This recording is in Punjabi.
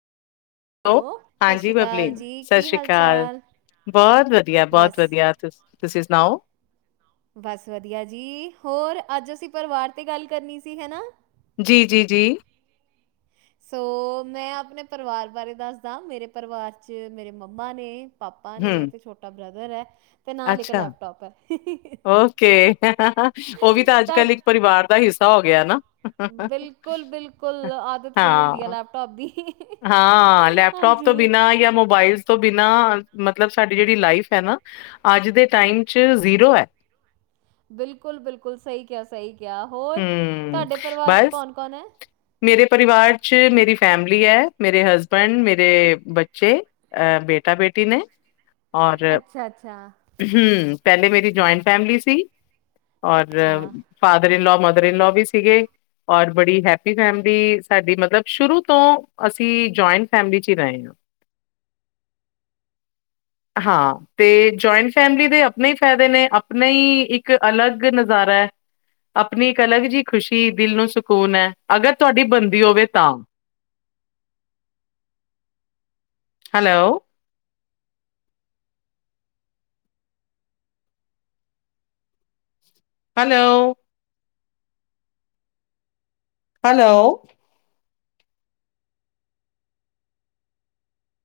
ਹੈਲੋ, ਸਤਿ ਹਾਂਜੀ ਸ਼੍ਰੀ ਬਬਲੀ, ਅਕਾਲ ਜੀ ਸਤਿ ਕੀ ਸ੍ਰੀ ਹਾਲ ਅਕਾਲ, ਚਾਲ ਬਹੁਤ ਵਧੀਆ, ਬਹੁਤ ਬਸ ਵਧੀਆ, ਤੁਸੀਂ ਤੁਸੀਂ ਸੁਣਾਓ? ਬਸ ਵਧੀਆ ਜੀ, ਹੋਰ ਅੱਜ ਅਸੀਂ ਪਰਿਵਾਰ 'ਤੇ ਗੱਲ ਕਰਨੀ ਸੀ ਹੈ ਨਾ? ਜੀ- ਜੀ -ਜੀ। ਸੋ, ਮੈਂ ਆਪਣੇ ਪਰਿਵਾਰ ਬਾਰੇ ਦੱਸਦਾ, ਮੇਰੇ ਪਰਿਵਾਰ 'ਚ ਮੇਰੇ ਮੰਮਾ ਨੇ ਪਾਪਾ ਨੇ ਹੂੰ, ਤੇ ਛੋਟਾ ਬ੍ਰਦਰ ਐ, ਤੇ ਨਾਲ ਇੱਕ ਅੱਛਾ, ਲੈਪਟੋਪ ਐ। ਓਕੇ, ਉਹ ਵੀ ਤਾਂ ਅੱਜ -ਕੱਲ ਇੱਕ ਪਰਿਵਾਰ ਦਾ ਹਿੱਸਾ ਹੋ ਗਿਆ ਨਾ। ਬਿਲਕੁਲ -ਬਿਲਕੁਲ, ਆਦਤ ਪਈ ਹੁੰਦੀ ਆ, ਹਾਂ, ਲੈਪਟੋਪ ਦੀ। ਹਾਂ ਆ, ਲੈਪਟੋਪ ਤੋਂ ਹਾਂਜੀ ਬਿਨਾਂ ਜਾਂ ਮੋਬਾਈਲਸ ਤੋਂ ਬਿਨਾਂ, ਮਤਲਬ ਸਾਡੀ ਜਿਹੜੀ ਲਾਈਫ ਐ ਨਾ, ਅੱਜ ਦੇ ਟਾਈਮ 'ਚ ਜ਼ੀਰੋ ਐ। ਬਿਲਕੁਲ- ਬਿਲਕੁਲ ਸਹੀ ਕਿਹਾ, ਸਹੀ ਕਿਹਾ, ਹੋਰ ਹੂੰ, ਤੁਹਾਡੇ ਪਰਿਵਾਰ 'ਚ ਬਸ ਕੌਣ -ਕੌਣ ਹੈ। ਮੇਰੇ ਪਰਿਵਾਰ 'ਚ ਮੇਰੀ ਫੈਮਿਲੀ ਹੈ। ਮੇਰੇ ਹਸਬੈਂਡ, ਮੇਰੇ ਬੱਚੇ ਅ ਬੇਟਾ ਬੇਟੀ ਨੇ ਔਰ, ਅੱਛਾ ਅੱਛਾ ਹਮ, ਪਹਿਲੇ ਮੇਰੀ ਜੁਆਇੰਟ ਫੈਮਲੀ ਸੀ ਔਰ, ਅੱਛਾ ਫਾਦਰ ਇਨਲੋ, ਮਦਰ ਇਨਲੋਅ ਵੀ ਸੀਗੇ, ਔਰ ਬੜੀ ਹੈਪ ਸਾਡੀ ਫੈਮਲੀ, ਸਾਡੀ ਮਤਲਬ ਸ਼ੁਰੂ ਤੋਂ ਅਸੀਂ ਜੁਆਇੰਟ ਫੈਮਿਲੀ 'ਚ ਹੀ ਰਹੇ ਹਾਂ ?? ਹਾਂ, ਤੇ ਜੁਆਇੰਟ ਫੈਮਿਲੀ ਦੇ ਆਪਣੇ ਹੀ ਫਾਇਦੇ ਨੇ, ਆਪਣੇ ਹੀ ਇੱਕ ਇੱਕ ਅਲੱਗ ਨਜ਼ਾਰਾ ਹੈ। ਆਪਣੀ ਇੱਕ ਅਲੱਗ ਜਿਹੀ ਖ਼ੁਸ਼ੀ, ਦਿਲ ਨੂੰ ਸਕੂਨ ਹੈ। ਅਗਰ ਤੁਹਾਡੀ ਬਣਦੀ ਹੋਵੇ ਤਾਂ ਹੈਲੋ? ਹੈਲੋ। ਹੈਲੋ